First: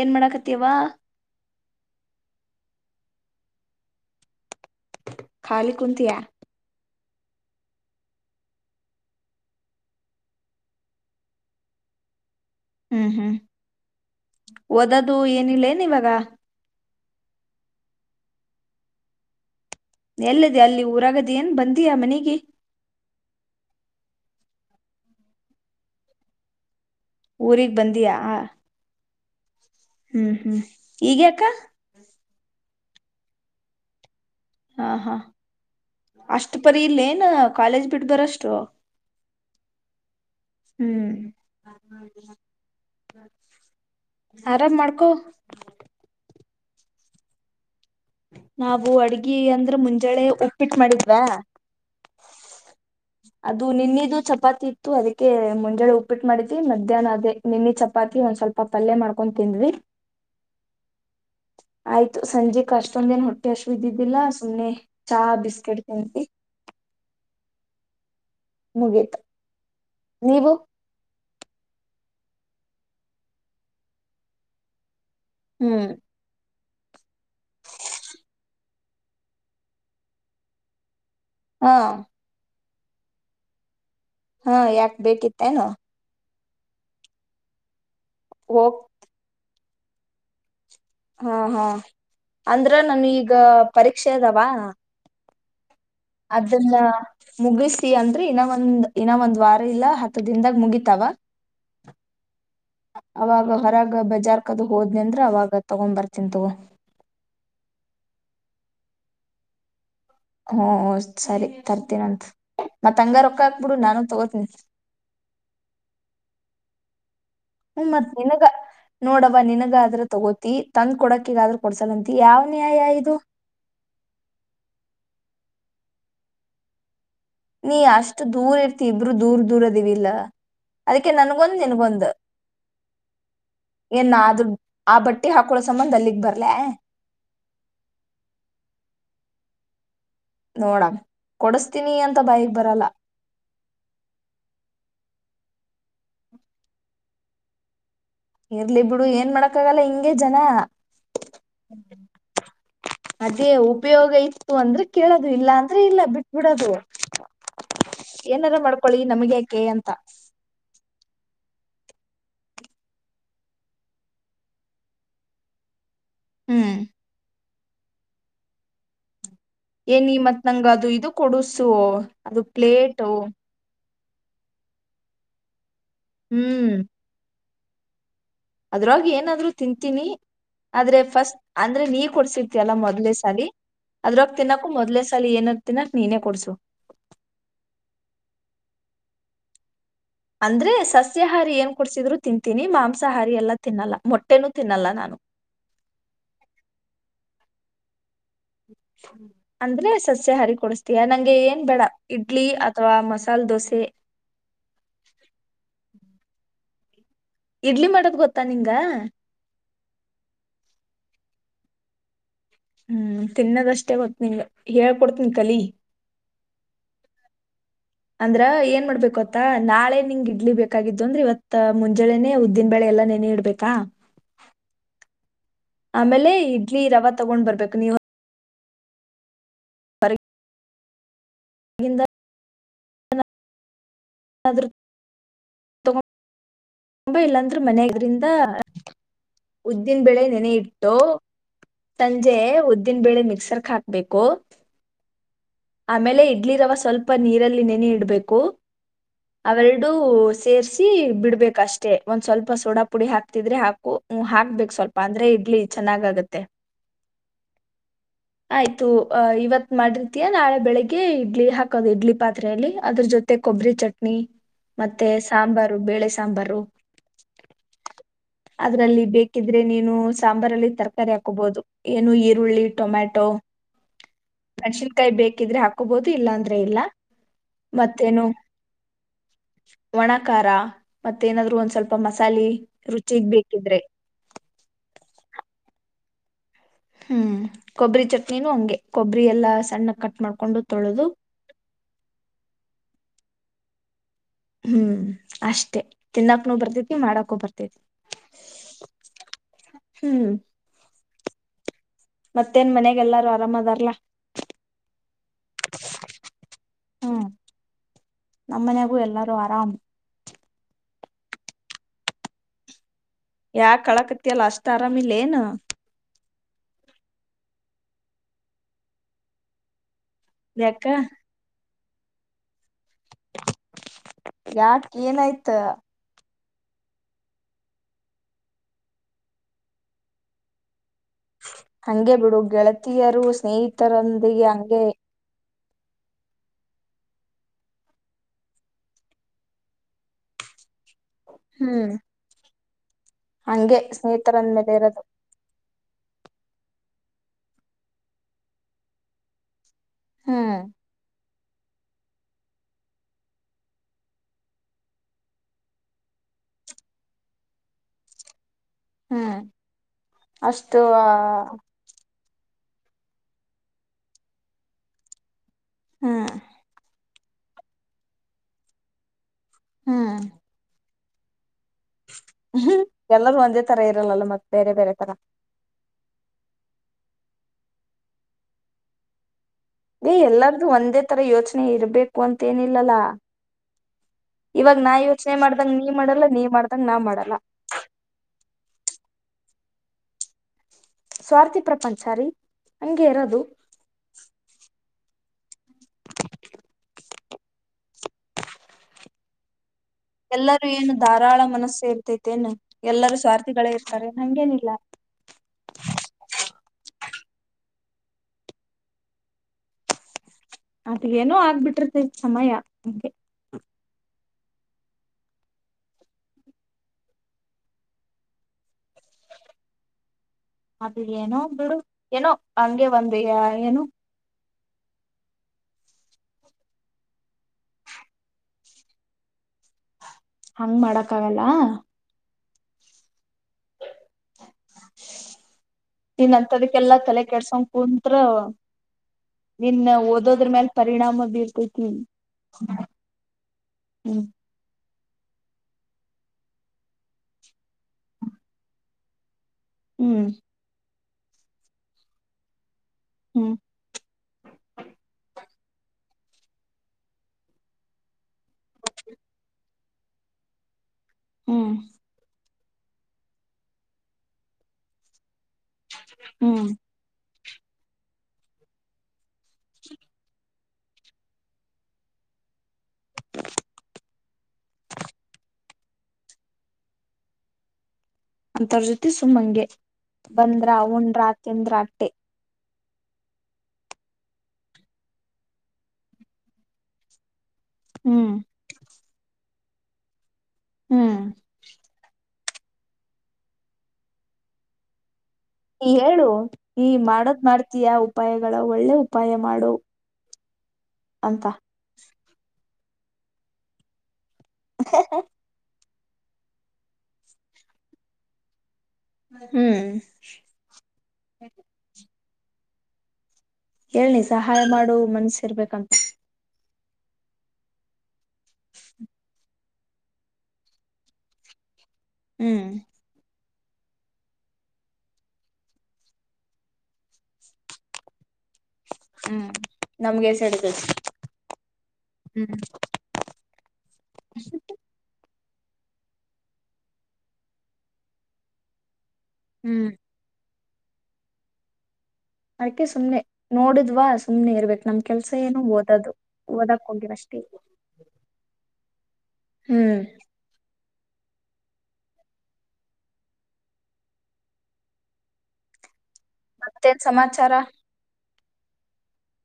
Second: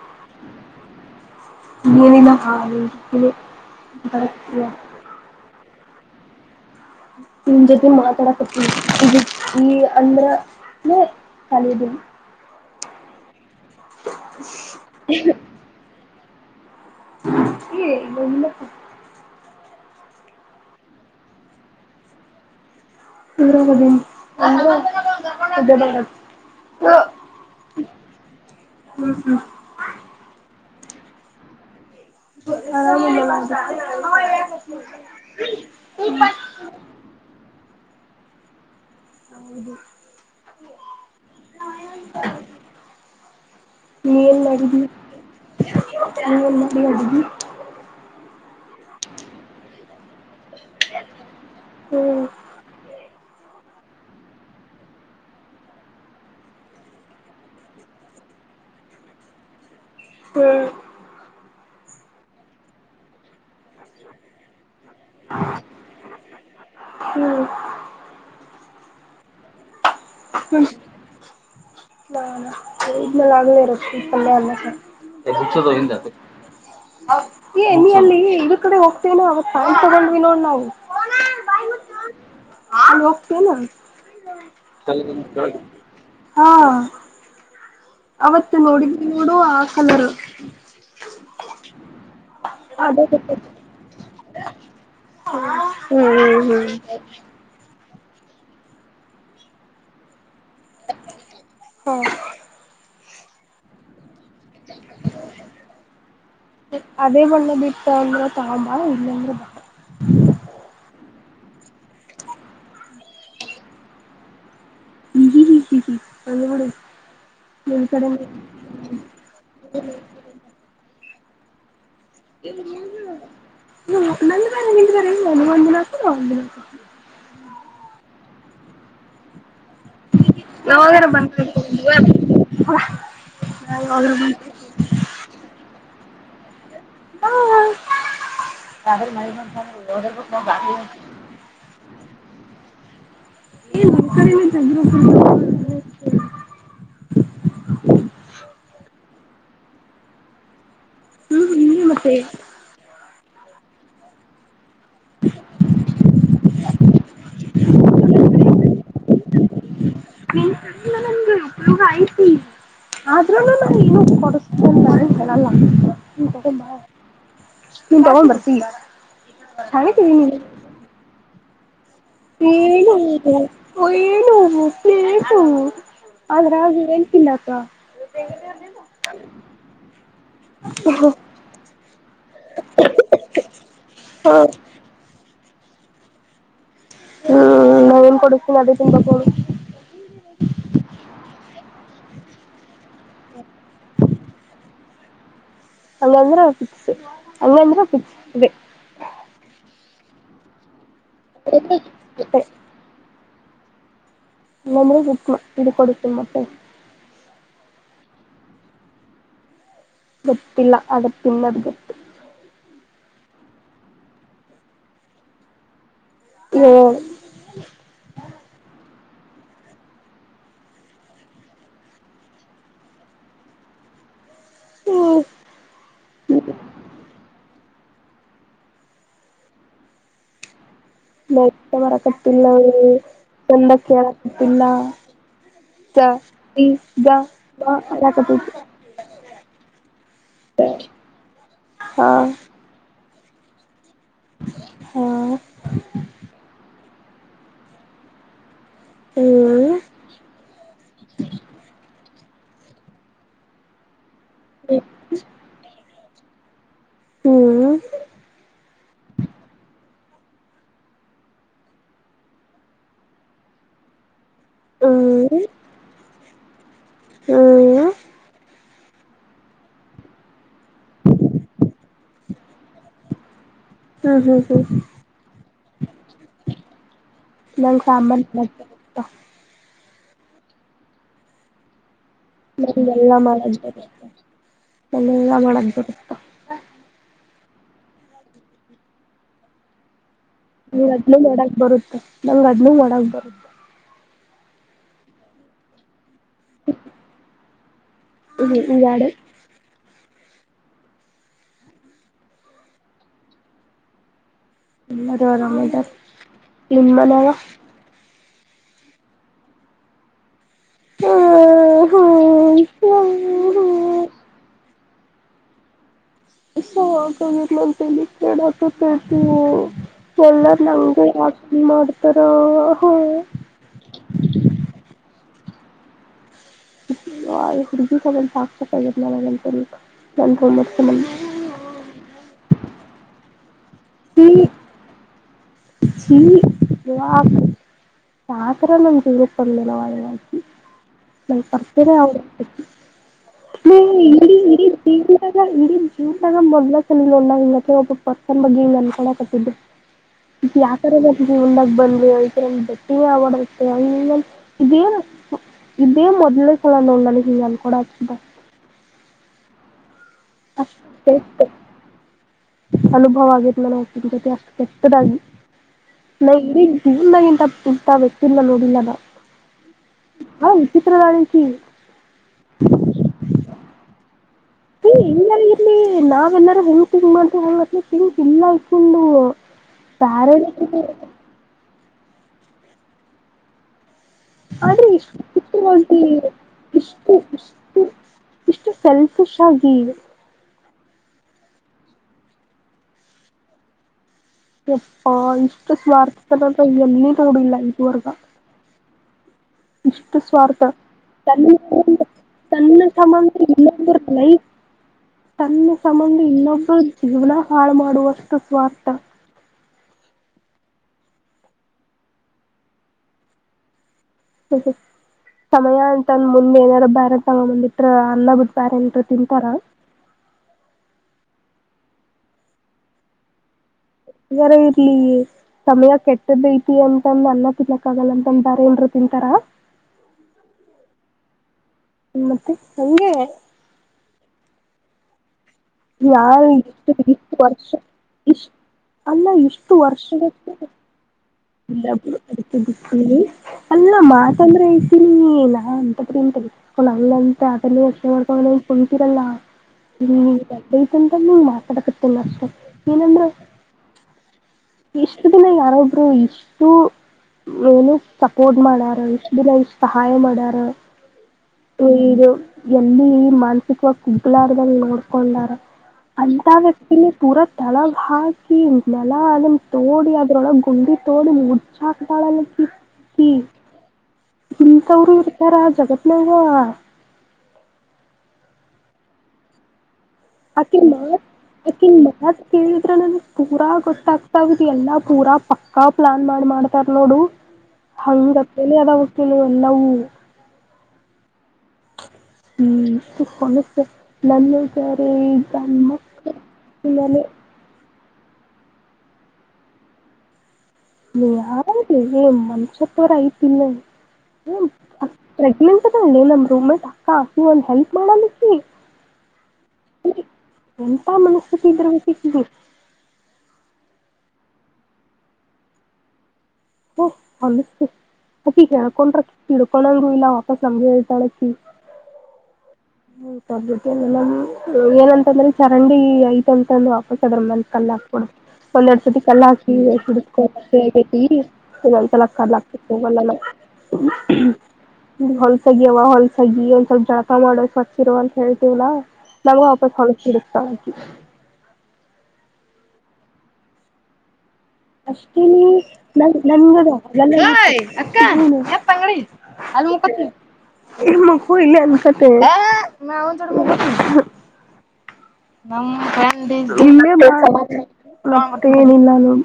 ಏನ್ ಮಾಡಾಕತ್ತೀವಾ ನಿನಗ [unintelligible] [unintelligible] ಖಾಲಿ ಕುಂತ್ಯ? ನಿಮ್ ಜೊತೆ ಮಾತಾಡಕ್ಕತ್ತೀನಿ ಇದ ಈ ಅಂದ್ರೆ ಏ ಖಾಲಿ ಇದೀನಿ. ಹ್ಮ್ ಹ್ಮ್ ಓದೋದು ಏನಿಲ್ಲೇನ್ ಇವಾಗ? ಏ ಇಲ್ಲ ಇಲ್ಲಪಾ ಎಲ್ಲಿದಿಯಾ ಅಲ್ ಊರಾಗ್ ಅದ್ದೀಯೇನ್? ಬಂದ್ಯಾ ಮನೆಗೆ? [inaudible] ಊರಿಗ್ ಬಂದ್ಯಾ? ಹ್ಮ್ ಹ್ಮ್ ಹ್ಮ್ ಈಗ ಅಕ್ಕ? [inaudible] ಹಾಂ ಹಾಂ ಅಷ್ಟ್ ಪರಿ ಇಲ್ಲೇನು? ಕಾಲೇಜ್ ಬಿಟ್ ಬರೋಷ್ಟು ಹೌದು ಹ್ಮ್ ನೀ ಏನ್ ಆರಾಮ್ ಮಾಡಿದ್ದಿ ಮಾಡ್ಕೊ ನೀ ಏನ್ ಮಾಡ್ [inaudible] ನಾವು ಅಡಗಿ ಅಂದರೆ ಮುಂಜಾನೆ ಉಪ್ ಉಪ್ಪಿಟ್ ಮಾಡಿದ್ರ ಹ್ಮ್ ಅದ್ ದು ನೆನ್ನೆದು ಚಪಾತಿ ಇತ್ತು ಅದಕ್ಕೆ ಮುಂಜಾನೆ ಉಪ್ಪಿಟ್ ಮಾಡಿದ್ವಿ ಮಧ್ಯಾಹ್ನ ಅದೇ ನಿನ್ನೆ ಚಪಾತಿ ಒಂದ್ ಸ್ವಲ್ಪ ಪಲ್ಯ ಮಾಡ್ಕೊಂಡ್ ತಿಂದ್ವಿ. ಹ್ಮ್ ಆಯ್ತು ಸಂಜೆ ಕ ಅಷ್ಟೊಂದ್ ಏನು ಹೊಟ್ಟೆ ಹಸ್ವ್ ಇದ್ದಿದ್ದಿಲ್ಲ ಸುಮ್ನೆ ಚಹಾ ಬಿಸ್ಕೆಟ್ ತಿಂದ್ವಿ. ಹ್ಮ್ ಮುಗಿತು. ನೀವು? [unintelligible] ರೊಟ್ಟಿ ಪಲ್ಯ ಅನ್ನ ಸಾರು. ಎಬ್ಬುರ್ಸೋದು ಹ್ಮ್ ಹಿಂದ [inaudible] ಏ ನೀನು ಅಲ್ಲಿ ಇದು ಆ ಕಡೆ ಹೋಗ್ತೀನಿ ಅವತ್ ಕಾಣ್ಸೋದಿಲ್ವೆನೋ ನಾವು? ಹಾ [unintelligible] ಹೋಗ್ತಿಯೇನ? ಅ ಯಾಕ್ ಬೇಕಿತ್ತೇನು? ಹಾ ಅವತ್ ಹೋಗ್ ನೋಡಿದಿ ನೋಡು ಹಲ್ಲರು ಹಾ-ಹಾ. ಅಂದ್ರ ನಮೀಗ ಪರೀಕ್ಷೆ ಅದಾವ ಆ ಅದನ್ನ ಮುಗಿಸ ಅಂದ್ರಿ ಇನ್ನ ಒಂದ್ ಇನ್ನ ಒಂದ್ ವಾರ ಇಲ್ಲ ಹತ್ತ ಹತ್ತ್ ದಿನ್ದಾಗ ಮುಗಿತಾವ ಹ ಅವಾಗ ಹೊರಗ ಬ ಬಜಾರ್ ಕದು ಹೋದ್ನ ಅಂದ್ರ ಅವಾಗ ತಗೊಬರ್ತಿನಿ ತಗೋ ಹಾ ಇಲ್ಲ ಅಂದ್ರೆ ಬ ಹ ಓ ಸರಿ ತರ್ತೀನಂತ ಮತ್ ಅಂಗಾರ್ ರೊಕ್ಕಾ ಹಾಕ್ಬಿಡು ನಾನು ತಗೋತಿನಿ ಇ-ಇ-ಇ ಬಂದ್ಬಿಡು ಹ್ಮ ಮತ್ತ್ ನಿನಗ ನೋಡವ ನಿನಗ ಅದ್ರ ತಗೋತಿ ತಂದ್ ಕೊಡಕ್ ಕಿಗೆ ಆದ್ರೆ ಕೊಡ್ಸಲ ನ ಹನುಮಂದಿನಕ ನ ಒಂದಿನ ನೀ ಅಷ್ಟು ದೂರ ಇರ್ತಿ ಇಬ್ರು ದೂರ ದೂರ ಲ್ಲ ಯಾವಾಗಾರ ಅದಕ್ಕೆ ನನ್ಗೊಂದ್ ನನ್ಗೊಂದ ಏನ್ ಅ ಬಂದ್ರೆ ಆ ಬಟ್ಟಿ ಹಾಕಳೋ ಸಂಬಂಧ ಅಲ್ಲಿಗ್ ಬರ ಲ್ಲ ಹ ಯ್ರ ಮಳ ಬಂದಾದ್ರರು ನೋಡ ಕೊಡಸ್ತೀನಿ ಅಂತ ಬಾಯಗ್ ಬರಲ್ಲ ನಮ್ಮಕ ಇರ್ಲಿ ಬಿಡು ಏನ್ ಮಾಡಕ್ಕ ಆಾಗಲ್ಲ ಹಿಂಗೆ ಜನ ಹ್ಮ್ ನಿ ಮತ್ತೆ ಅದೇ ಉಪಯೋಗ ಇತ್ತು ಅಂದ್ರೆ ಕೇಳದು ಇಲ್ಲ ಅಂದ್ರೆ ಇಲ್ಲ ಬಿಟ್ ಬಿಿಡದು ಏನಾರು ಮಾಡ್ಕೊಳ್ಳಿ ನಮ್ಗೆ ಈ ಹ್ಮ್ ಇ ನನ್ಗೆ ಉಪಯೋಗ ಐತಿ ಆದ್ರೂ ನಗೆ ಏನ ಕೊಡ ಅಂತ ಹೇಳಲ್ಲ ಹ ಹ್ಮ್ ನೀ ಪವಾನ್ ಬರ್ತೀ ಏನ್ ಮತ್ ನಂಗ ಅದು ಇದು ಕೊಡಸು ಸ ಅದು ಪ್ಲೇಟು ಏನು ಒಬ್ನೇ ಏನು ಆದ್ರೆ ಹಾಗೆ ಹೇಳ್ತಿಲ್ಲ ಅಕ್ಕ ಅದ್ರಾಗ ಏನಾದ್ರು ತಿನ್ಂತೀನಿ ಆದ್ರೆ ಹ್ಮ್ ಫಸ್ಟ್ ಅಂದ್ರೆ ನೀ ಕೊಡ್ಸಿರ್ತಿ ಅಲ್ಲ ಮೊದುಲ್ನೇಸರಿ ಅದ್ರಾಗ ತಿನ್ನಕು ಮೊದ್ಲೇ ಸಾಲಿ ಏನ ತ್ತಿನಕ್ ನೀನೇ ಕೊಡ್ಸು ಹ್ಮ ನನ್ ಏನ್ ಕೊಡುಸ್ತೀನಿ ಅದೇ ತಿನ್ ಬೇಕ್ ಅಮಿ ಅಂದ್ರೆ ಸಸ್ಯಹಾರಿ ಏನ್ ಕೊಡ್ಸಿದ್ರು ತಿಂತೀನಿ ಮಾಂಸಾಹಾರಿ ಎಲ್ಲಾ ತಿನ್ನಲ್ಲ ಮೊಟ್ಟ ಏನು ತಿನ್ನಲ್ಲ ನಾನು ಹಂಗಂದ್ರೆ ಫಿಕ್ಸ್ ಹಂಗಂದ್ರೆ ಫಿಕ್ಸ್ ಇದೆ. ಅಂದ್ರೆ ಸಸ್ಯ ಹಾರಿ ಕೊಡಸ್ ನಂಗೆ ಏನ್ ಬೇಡ ಇಡ್ಲಿ ಅಥವಾ ಮಸ್ ಮಸಲ್ ದೋಸೆ ಹ ಇಡ್ಲಿ ಮಾಡದ ಗೊತ್ತಾ ನಿಂಗ ಗೊತ್ತಿಲ್ಲ ಅದ್ ತಿನ್ನಕ್ಕೆ ಹ್ಮ್ ತಿನ್ನದಷ್ಟೇ ಗೊತ್ತ ನಿಂಗ್ ಹೇಳ್ಕೊಡ್ತೀನಿ ಕಲಿ. ಹೇ ಅಂದ್ರ ಏನ್ ಮಾಡ್ಬೇಕ್ ಗೊತ್ತ ನಾಳೆ ನಿಂಗ್ ಇಡ್ಲಿ ಬೇಕಾಗಿದ್ದು ಅಂದ್ರೆ ಇವತ್ತ ಮುಂಜಳೆನೆೇ ಉದ್ದಿನ ಬೇಳೆ ಎಲ್ಲ ನೆನೆ ಇಡ್ಬೇಕಾ. ಹ್ಮ್ ಆಮೇಲೆ ಇಡ್ಲಿ ರವ ತಗೊಂಡ್ ಬರ್ಬೇಕ್ ನೀವ್ ಅರಿ ನೆಟ್ ಬರಾಕತ್ತಿಲ್ಲೆ ತಂದ ಕೇಳತ್ತ್ ಇಲ್ಲ ಚ ಈ ತುಂಬ ಇಲ್ಲಾಂದ್ರೆ ಮನೆದ್ರಿಂದ ಉದ್ದಿನ ಬೆಳೆ ನೆನೆ ಇಟ್ಟು ಹಾ ಸಂಜೆ ಉದ್ದಿನ್. ಬೆಳೆ ಮಿಕ್ಸರ್ ಆಕ್. ಬೇಕು ಹಾ ಹ್ಮ್ ಆಮೇಲೆ ಇಡ್ಲಿ ರವೆ ಸ್ವಲ್ಪ ಲ್ಪ ನೀರಲ್ಲಿ ನೆನೆ ಇಡ್ಬೇಕು. ಅವೆರಡೂ ಸೇರ್ಸಿ ಬಿಡ್ಬೇ ಎ ಒಂದ್ ಸ್ವಲ್ಪ ಸೋಡಾ ಪುಡಿ ಹಾಕ್ತಿದ್ರೆ ಹಾಕು. ಹ್ಮ್ ಹಕ್ಬೇಕ್ ಸ್ವಲ್ಪ ಅಂದ್ರೆ ಇಡ್ಲಿ ಚೆನ್ನಾಗಾಗ ತೇ. ಹ್ಮ್ ಹ್ಮ್ ಆಯ್ತು ಅ ಇವತ್ ಮಾಡಿರ್ ತಿಯ ನಾಳೆ ಬೆಳಿಗ್ಗೆ ಇಡ್ಲಿ ಹಾಕೋದು ಇಡ್ಲಿ ಪಾತ್ರೆಯಲ್ಲಿ ಅದ್ರ ಜೊತೆ ಕೊಬ್ಬರಿ ಚಟ್ನಿ ಮತ್ತೆ ಸಾಂಬಾರು ಬೇಳೆಸ್. ಸಾಂಬಾರು ಹ್ಮ ಅದ್ರಲ್ಲಿ ಬೇಕಿದ್ರೆ ನೀನು ಸಾಂಬಾರಲ್ಲಿ ತರಕಾರಿ ಹಾಕೋಬೊದು ಏನು ಈರುಳ್ಳಿ ಟೊಮ್ಯಾಟೊ ಹ್ಮ್ ಹ್ಮ್ ಮೆಣ್ಸಿನ್ಕಾಯಿ ಬೇಕಿದ್ರೆ ಹಾಕೋಬೋದು ಇಲ್ಲಾಂದ್ರೆ ಇಲ್ಲ ನಂಗ್ ಸಾಂಬಾರ್ ಮತ್ತೇನು ಮಾಡಕ್ ಬರುತ್ತ ಒಣಕಾರ ಮತ್ತೇಏನಾದ್ರು ಒಂದ ಸ್ವಲ್ಪ್ ನಂಗೆಲ್ಲಾ ಮಾಡನ್ [unintelligible] ನಾನೆಲ್ಲ ಮಾಡದ್ ಬೇರೆ. ಊ ಆ ಹ್ಮ್ ಕೊಬ್ಬರಿ ಚಟ್ನಿನೂ ಹಂಗೆ ಕೊಬ್ಬರಿ ಎಲ್ಲ ಸಣ್ಣ ಕಟ್ ಮಾಡ್ ನೀ ಅದಲು ಮಾಡಕ್ ಬರುತ್ತೆ ನಂಗ್ ಅದಲು ಮಾಡಕ್ ಬರುತ್ತೆ.. [unintelligible] ಹ್ಮ್ ಅಷ್ಟೇ.. [inaudible] ತಿನ್ನಕ್ನ ಬರ್ತೇತಿ ಮಾಡಕೋ ಬರ್ತೇತಿ... ಹ್ಮ್ ಈ ಯಾಡು [unintelligible] ಹ್ಮ್.. [inaudible] ಮತ್ತೇನ್ ಮನೆಗೆಲ್ಲಾರು ಆರಾಮ್ದಾರ್ಲ್ಲ.. [unintelligible] ಇಲ್ಲರಾಮೇದ ನಿ ಮನರ.. [inaudible] ನಮ್ಮನಾಗೂ ಎಲ್ಲಾರು ಆರಾಮ್... [unintelligible] ಹ ಹ್ಮ.. [inaudible] ಯಾ ಕಳಕತಲ್ಲ ಅಷ್ಟ ಆರಾಮ ಇಿಲ್ಲ ಏನು.. [inaudible] ಲ ಕಡತ.. [inaudible] ಎಲ್ಲ ಯಾಕ ನಂಗು ಚಾತ್ರಿ ಮಾಡ.. [inaudible] ಸರ.. [inaudible] ಯಾಕ ಏನಾಯ್ತು.. [inaudible] ತ್ತ.. [inaudible] ಹಡುಗಿ ತಬ ಸಾತ ನ ನ ನಟ.. [inaudible] ಹಗೆ ಬಿಡು ಗೆಳತಿಯರು ಸ್ನೇಹಿತ.. [inaudible] ತರಂದಿಗೆ ಹಂಗೆ.. [inaudible] ಚ ಸಾಕರ ನಂ ಉರುಪ ನಲ್ಲವಳಕಿ.. [inaudible] ನ ಹ್ಮ್ ಬರ್ತನೆ ಅವ.. [inaudible] ಮ ಹಂಗೆ ಇಡೀ ಇಡೀ ಸ್ನೇಹಿತರಂದ್ಮೇಲೆ ಇರೋದು ಜೀವದಾಗ ಇಡೀನ್ ಜೀವದಾಗ ಎಲ್ಲ [unintelligible] ಬಗ್ಗೆ ಇಂಗ್ ಅನ್ಕೊಣ ಕಟ್ಟಿದ್ದೆ ಹ್ಮ್ ಯಾಕರ ನಮ್ಮ್ ಜೀವನದಾಗ ಬಂದ್ [unintelligible] ಇದೇನ್ ಇದೇನ್ ಮೊದಲೇ ಸಲ [unintelligible] ಹ್ಮ್. ಅಷ್ಟು ಅನುಭವ ಆಗಿತ್ ನನಗ ಆಕಿ ಜೊತೆ ಅಷ್ಟು ಕೆಟ್ಟದಾಗಿ ಹ್ಮ್ ನಾ ಇಡೀ ಜೀ ಚಂದಾಗಿಂತ ಇಂತಾ ವ್ಯಕ್ತಿಲ್ಲ ನೋಡಿಲ್ಲ ನ.. [inaudible] ಹ್ಮ್ ರಾಣಕಿ ಹ್ಮ್ ಎಲ್ಲರೂ ಒಂದೇ ತರ ಇರ ನಲ್ಲ ಮತ್ ಬೇರೆ ಹೆ ಬೇರೆ ತರ ಹೆಂಗ್ ಆಗಿರ್ಲಿ ಹೆ ನಾವೆಲ್ಲಾರೂ ಹೆಂಗ್ ಥಿಂಕ್ ಮಾಡ್ತೀವಿ ಹಂಗತಿ ತಿಂಕ್ ಇಲ್ಲ ಅಕಿಂದು ಏ ಎಲ್ಲಾರ್ದು ಒಂದೇ ತರ ಯೋಚನೆ ಇರ್ಬೇಕ್ ವಂತ್ ಏನಿಲ್ಲಲ್ಲ ಆದ್ರೂ ಇಷ್ಟ ಇಟ್ರು ಅಕಿ ಮಾಡಲ್ಲ ನೀ ಮಾಡ್ದಂಗ ನಾ ಇಷ್ಟು ಮಾಡಲ್ಲ ಇಷ್ಟು ಇಷ್ಟು ಸೆಲ್ಫಿಶ್ ಅಗ್ಗಿದು ಸ್ವಾರ್ಥಿ ಪ್ರಪಂಚ ರೀ ಹಂಗೆ ಇರೋದು ಯಪ್ಪೋ ಇಷ್ಟು ಸ್ವಾರ್ಥದಲ್ಲಿ ಅಂತೂ ಎಲ್ಲೂ ನೋಡಿಲ್ಲ ಇದುವರೆಗೂ ಇಷ್ಟು ಸ್ವಾರ್ಥ ಎಲ್ಲರೂ ಏನು ಧಾರಾಳ ತನ್ನ ಮನಸ್ಸು ಇರ್ತೈತೇನು ತನ್ನ ಎಲ್ಲರೂ ಸಂಬಂಧ ಸ್ವಾರ್ಥಿಗಳೇ ಇನ್ನೊಬರ ಇರ್ತಾರೆ ಲೈಫ್ ಹಂಗೇನಿಲ್ಲ ತನ್ನ ಸಂಬಂಧ ಇನ್ನೊಬ್ಬರ್ ಜೀವನ ಹಾಳು ಮಾಡುವಷ್ಟು ಸ್ವಾರ್ಥ ಅದ ಏನೋ ಆಗ್ಬಿಟ್ಟಿರ್ತೈತಿ ಸಮಯ ಅಂಗೆ ಹ ಸಮಯ ಅಂತಂದ ಮುಂದೆ ಏನಾರ ಬ್ಯಾರೆದ ತಗೊ ಬಂದ್ಬಿಟ್ರ ಅನ್ನ ಬಿಟ್ಟ ಬ್ಯಾರೆ ಏನರ ತಿಂತಾರ ಅದು ಏನೋ ಬಿಡು ಏನೋ ಹಂಗೆ ಒಂದು ಏನು ಹೇಗರ ಇರ್ಲಿ ಸಮಯ ಕೆಟ್ಟದ ಐತಿ ಅಂತಂದ ಅನ್ನ ತಿನ್ನಕ್ಕ ಆಗಲ್ಲ ಅಂತಂದು ಬ್ಯಾರೆ ಏನ್ರ ತಿಂತಾರ ಹಂಗ್ ಮಾಡಕ್ ಆಗಲ್ಲ ಮತ್ತೆ ಹಂಗೆ ನೀನ್ ಯಾರ ಇಷ್ಟು ಅಂತದಕ್ಕೆಲ್ಲಾ ತಲೆ ಇಷ್ಟು ಕೆಡಿಸ್ಕೊಂಡು ವರ್ಷ ಕುಂತ್ರ ಇಷ್ಟ ಅಲ್ಲ ಇಷ್ಟು ನಿನ್ ಓದೋದ್ರ ವರ್ಷದಷ್ಟು ಮೇಲ್ ಪರಿಣಾಮ ಬೀರ್ತ್ ಇಲ್ಲ ಬಿಡು ಅದಕ್ಕೆ ಬಿಟ್ಟಿನಿ ಅಲ್ಲ ಹ್ಮ್ ಮಾತಂದ್ರೆ ಅದು ಸರಿ ನಾ ಅಂತ ಪರಿ ಏನ್ ತಲೆ ಕೆಡಿಸಿಕೊಳ್ಳಲ್ಲ ಅಂಗಂತ ಅದನ್ನೇ ಯೋಚನೆ ಮಾಡಿಕೊಂಡು ಏನ್ ಕುಂತಿರಲ್ಲ ಹ್ಮ್ [unintelligible] ಅಂತಂದು ಮಾತಾಡಕತ್ತಿಲ್ಲ ಅಷ್ಟ ನೀನಂದ್ರ ಹ್ಮ್ ಇಷ್ಟ ದಿನ ಯಾರೊಬ್ರು ಇಷ್ಟು ಏನು ಸಪೋರ್ಟ್ ಮಾಡಾರ ಇಷ್ಟ ದಿನ ಇಷ್ಟ ಸಹಾಯ ಮಾಡಾರ ಹ್ಮ್ ಈ ವಿಡಿಯೋ ಎಲ್ಲಿ ಈ ಮಾನಸಿಕವಾಗಿ ಕುಗ್ಲಾರ್ದಂಗ ನೋಡ್ಕೊಂಡಾರ. ಅಂತ ಹ್ಮ್ ವ್ಯಕ್ತಿನೆ ಪೂರ ಕೆಳಗ್ ಹಾಕಿ ನೆಲ ಹ ಅದನ್ನ ತೋಡಿ ಅದ್ರೊಳಗ್ ಗುಂಡಿ ತೋಡಿ ಮುಚ್ಚಾಕತಾಳ ಅಕಿ ಇಂಥವರು ಇರ್ತಾರ ಜಗತ್ತ ನುಂಗ ಅಂತರ್ ಜೊತೆ ಸುಮ್ಮಂಗೆ ಬಂದ್ರ ಅಕಿನ್ ಉಂಡ್ರ ಮಾತ್ ತಿಂದ್ರ ಆಕಿನ ಅಟ್ಟೆ ಮಾತ್ ಕೇಳು ತ್ರ ನಂಗ ಪೂರಾ ಗೊತ್ತಾಗ್ತಾವತ್ ಎಲ್ಲಾ ಪೂರಾ ಪಕ್ಕಾ ಪ್ಲಾನ್ ಮಾಡ್ ಮಾಡ್ತಾರ ನೋಡು ಹ್ಮ್ ಹಂಗ ತಲೆ ಅದಾವ ಅಕಿನ್ವೂ ನೌ ಹ್ಮ್ ಹ್ಮ್ ಮ ನಾರೆ [unintelligible] ಹೇಳು ಈ ಮಾಡೋದ್ ಮಾಡ್ತಯಾ. ಉಪಾಯಗಳ ಒಳ್ಳೆ ಉಪಾಯ ಮಾಡೊ. ನೀ ಹಾ ರೀ ಮನುಷ್ಯತ್ವ ಐತ್ತಿಲ್ಲ ಹ ೇ ನಮ್ ರೂಮ್ ಮಟ್ ಅಕ್ಕ ಒಂದ್ ಹೆಲ್ಪ್ ಮಾಡಲ ಈಕಿ. ಹ್ಮ್ ಎಂತ ಮನಸ್ಥಿತಿ ಇದ್ರರು ಇಕ್ಲಿ [unintelligible] ಹೇಳ್ ನೀ ಸಹಾಯ ಮಾಡೊ ಮನ್ಸಿರ್ಬೇಕಂತ. ಹ ಅ ಅಕಿ ಹೇಳ್ಕೊಂಡ್ರ ಕಣಂಗೂ ಇಲ್ಲ ಹೊಕ ಸಮಜ ಇತಳ [unintelligible] ಹ್ಮ್ ಏನಂತಂದ್ರೆ ಚರಂಡಿ ಈಗ್ ಐತಂದಂದು ಅಕುಷ್ಟಇದರೆ ಮಾಮ್ ಕಲ್ಲ ಹಾಕ್ಬಿಡು. ಒಂದ್ ಎರಡ್ ಸತಿ ಕಲ್ ಹ್ಮ್ ಹಾಕಿ ನಮ್ಗೆ ಸೆಡದು ಹಡಕೊಂಡಟ್ಟಿ ಇನ್ನೊಂದು ಸಲ ಕಲ್ಲ್ ಹ್ಮ್ ಹಾಕ್ಕಾಕ ಹೋಗ್ಲಾಲ ನಾನು. ಹಲ್ ಗ ಅವ ಹೊಲ್ಸಗಿ ಒಂದ ಸ್ವಲ್ಪ ಜಳಕ ಮಾಡಸ ಇರು ಅಂತ ಹೇಳ್ತೀಇಲ್ಲ ನಂಗ ಹ್ಮ್ ವಾಪಸ್ ಹೊ [unintelligible] ತಾಗಿ. ಅದಕೆ ಸುಮ್ನೆ ನೋಡುದ್ವಾ ಸುಮ್ನೆ ಇರ್ಬೇಕ ಅಷ್ಟೇ ನೇ ಹೋಗಿವಷ್ಟೇ ತಂಗಡಿ. ಅದು ಹ್ಮ್ [unintelligible] ಇಲ್ಲಿ ಮಕ್ಕೊ ಇಲ್ಲ ಅವ್ವ ನಾ ಅವನ ಜೋಡಿ ಮಾಕೋತೀನೀ ನಮ್ ಮತ್ತೇನ್ ಇಲ್ಲೇ ಭ. ಸಮಾಚಾರ ಹ್ಟ ಏನಿಲ್ಲಾನು ಲೋ.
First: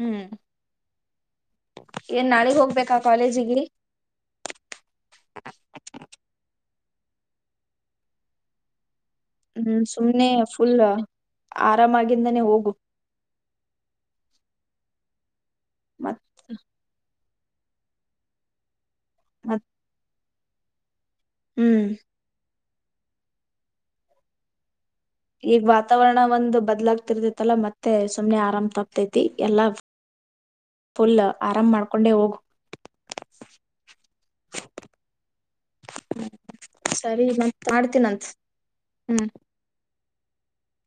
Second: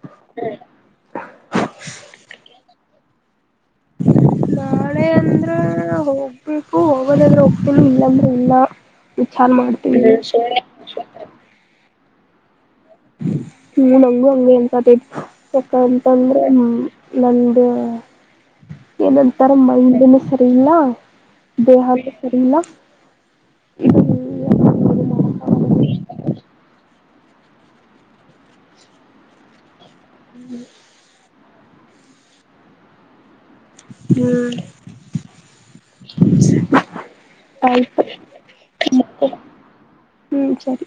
ಹ್ಮ್ ಏನ್ ನಾಳಿಗೆ ಹೋಗ್ಬೇಕ್. ನಾ ಕಾಲೇಜಿಗೆ ನಾಳೆ ಅಂದ್ರೆ ಹೋಗ್ಬೇಕು ಹೋಗೋದಾದ್ರೆ ಹೋಗ್ತೀನಿ ಇಲ್ಲಾಂದ್ರೆ ಇಲ್ಲ. ವಿಚಾರ ಹ್ಮ್ ಮಾಡ್ತೀನಿ ಸುಮ್ನೆ ಫುಲ್ ಆರಾಮಾಗ್. ಇಂದಾನೆ ನೇ ಹೋಗು. ಹ್ಮ್ ನಂಗು ಹಂಗೆ ಇಂಪಾರ್ಟೆಂಟ್ ಮತ್ ಸಕಂತಂದ್ರೆ ನಾ ನಂದಾ ಏನಂತರ ಮತ್ ಮೈಂದಿನ ಸರ್ ತಿಲ್ಲಾ ಹ್ಮ್ ದೇಹಕ್ಕೆ ಸರಿಇಲ್ಲ ಇದು ಹೂ ಅಲ್ಲಾ ಮತ್ತೆ ಸುಮ್ನೆ ಆರಾಮ್ ತಪ್ಪತೈತಿ ಎಲ್ಲಾ ಹ್ಮ್ ಫುಲ್ ಆರಾಮ್ ಮಾಡ್ಕೊಂಡೆ ಹೋಗು ಹ್ಮ್ ಸರಿ ಮತ್ ಆಯ್ತು ಮಾಡ್ತೀನಂತ್ ಹ್ಮ್. ಹ್ಮ್ ಸರಿ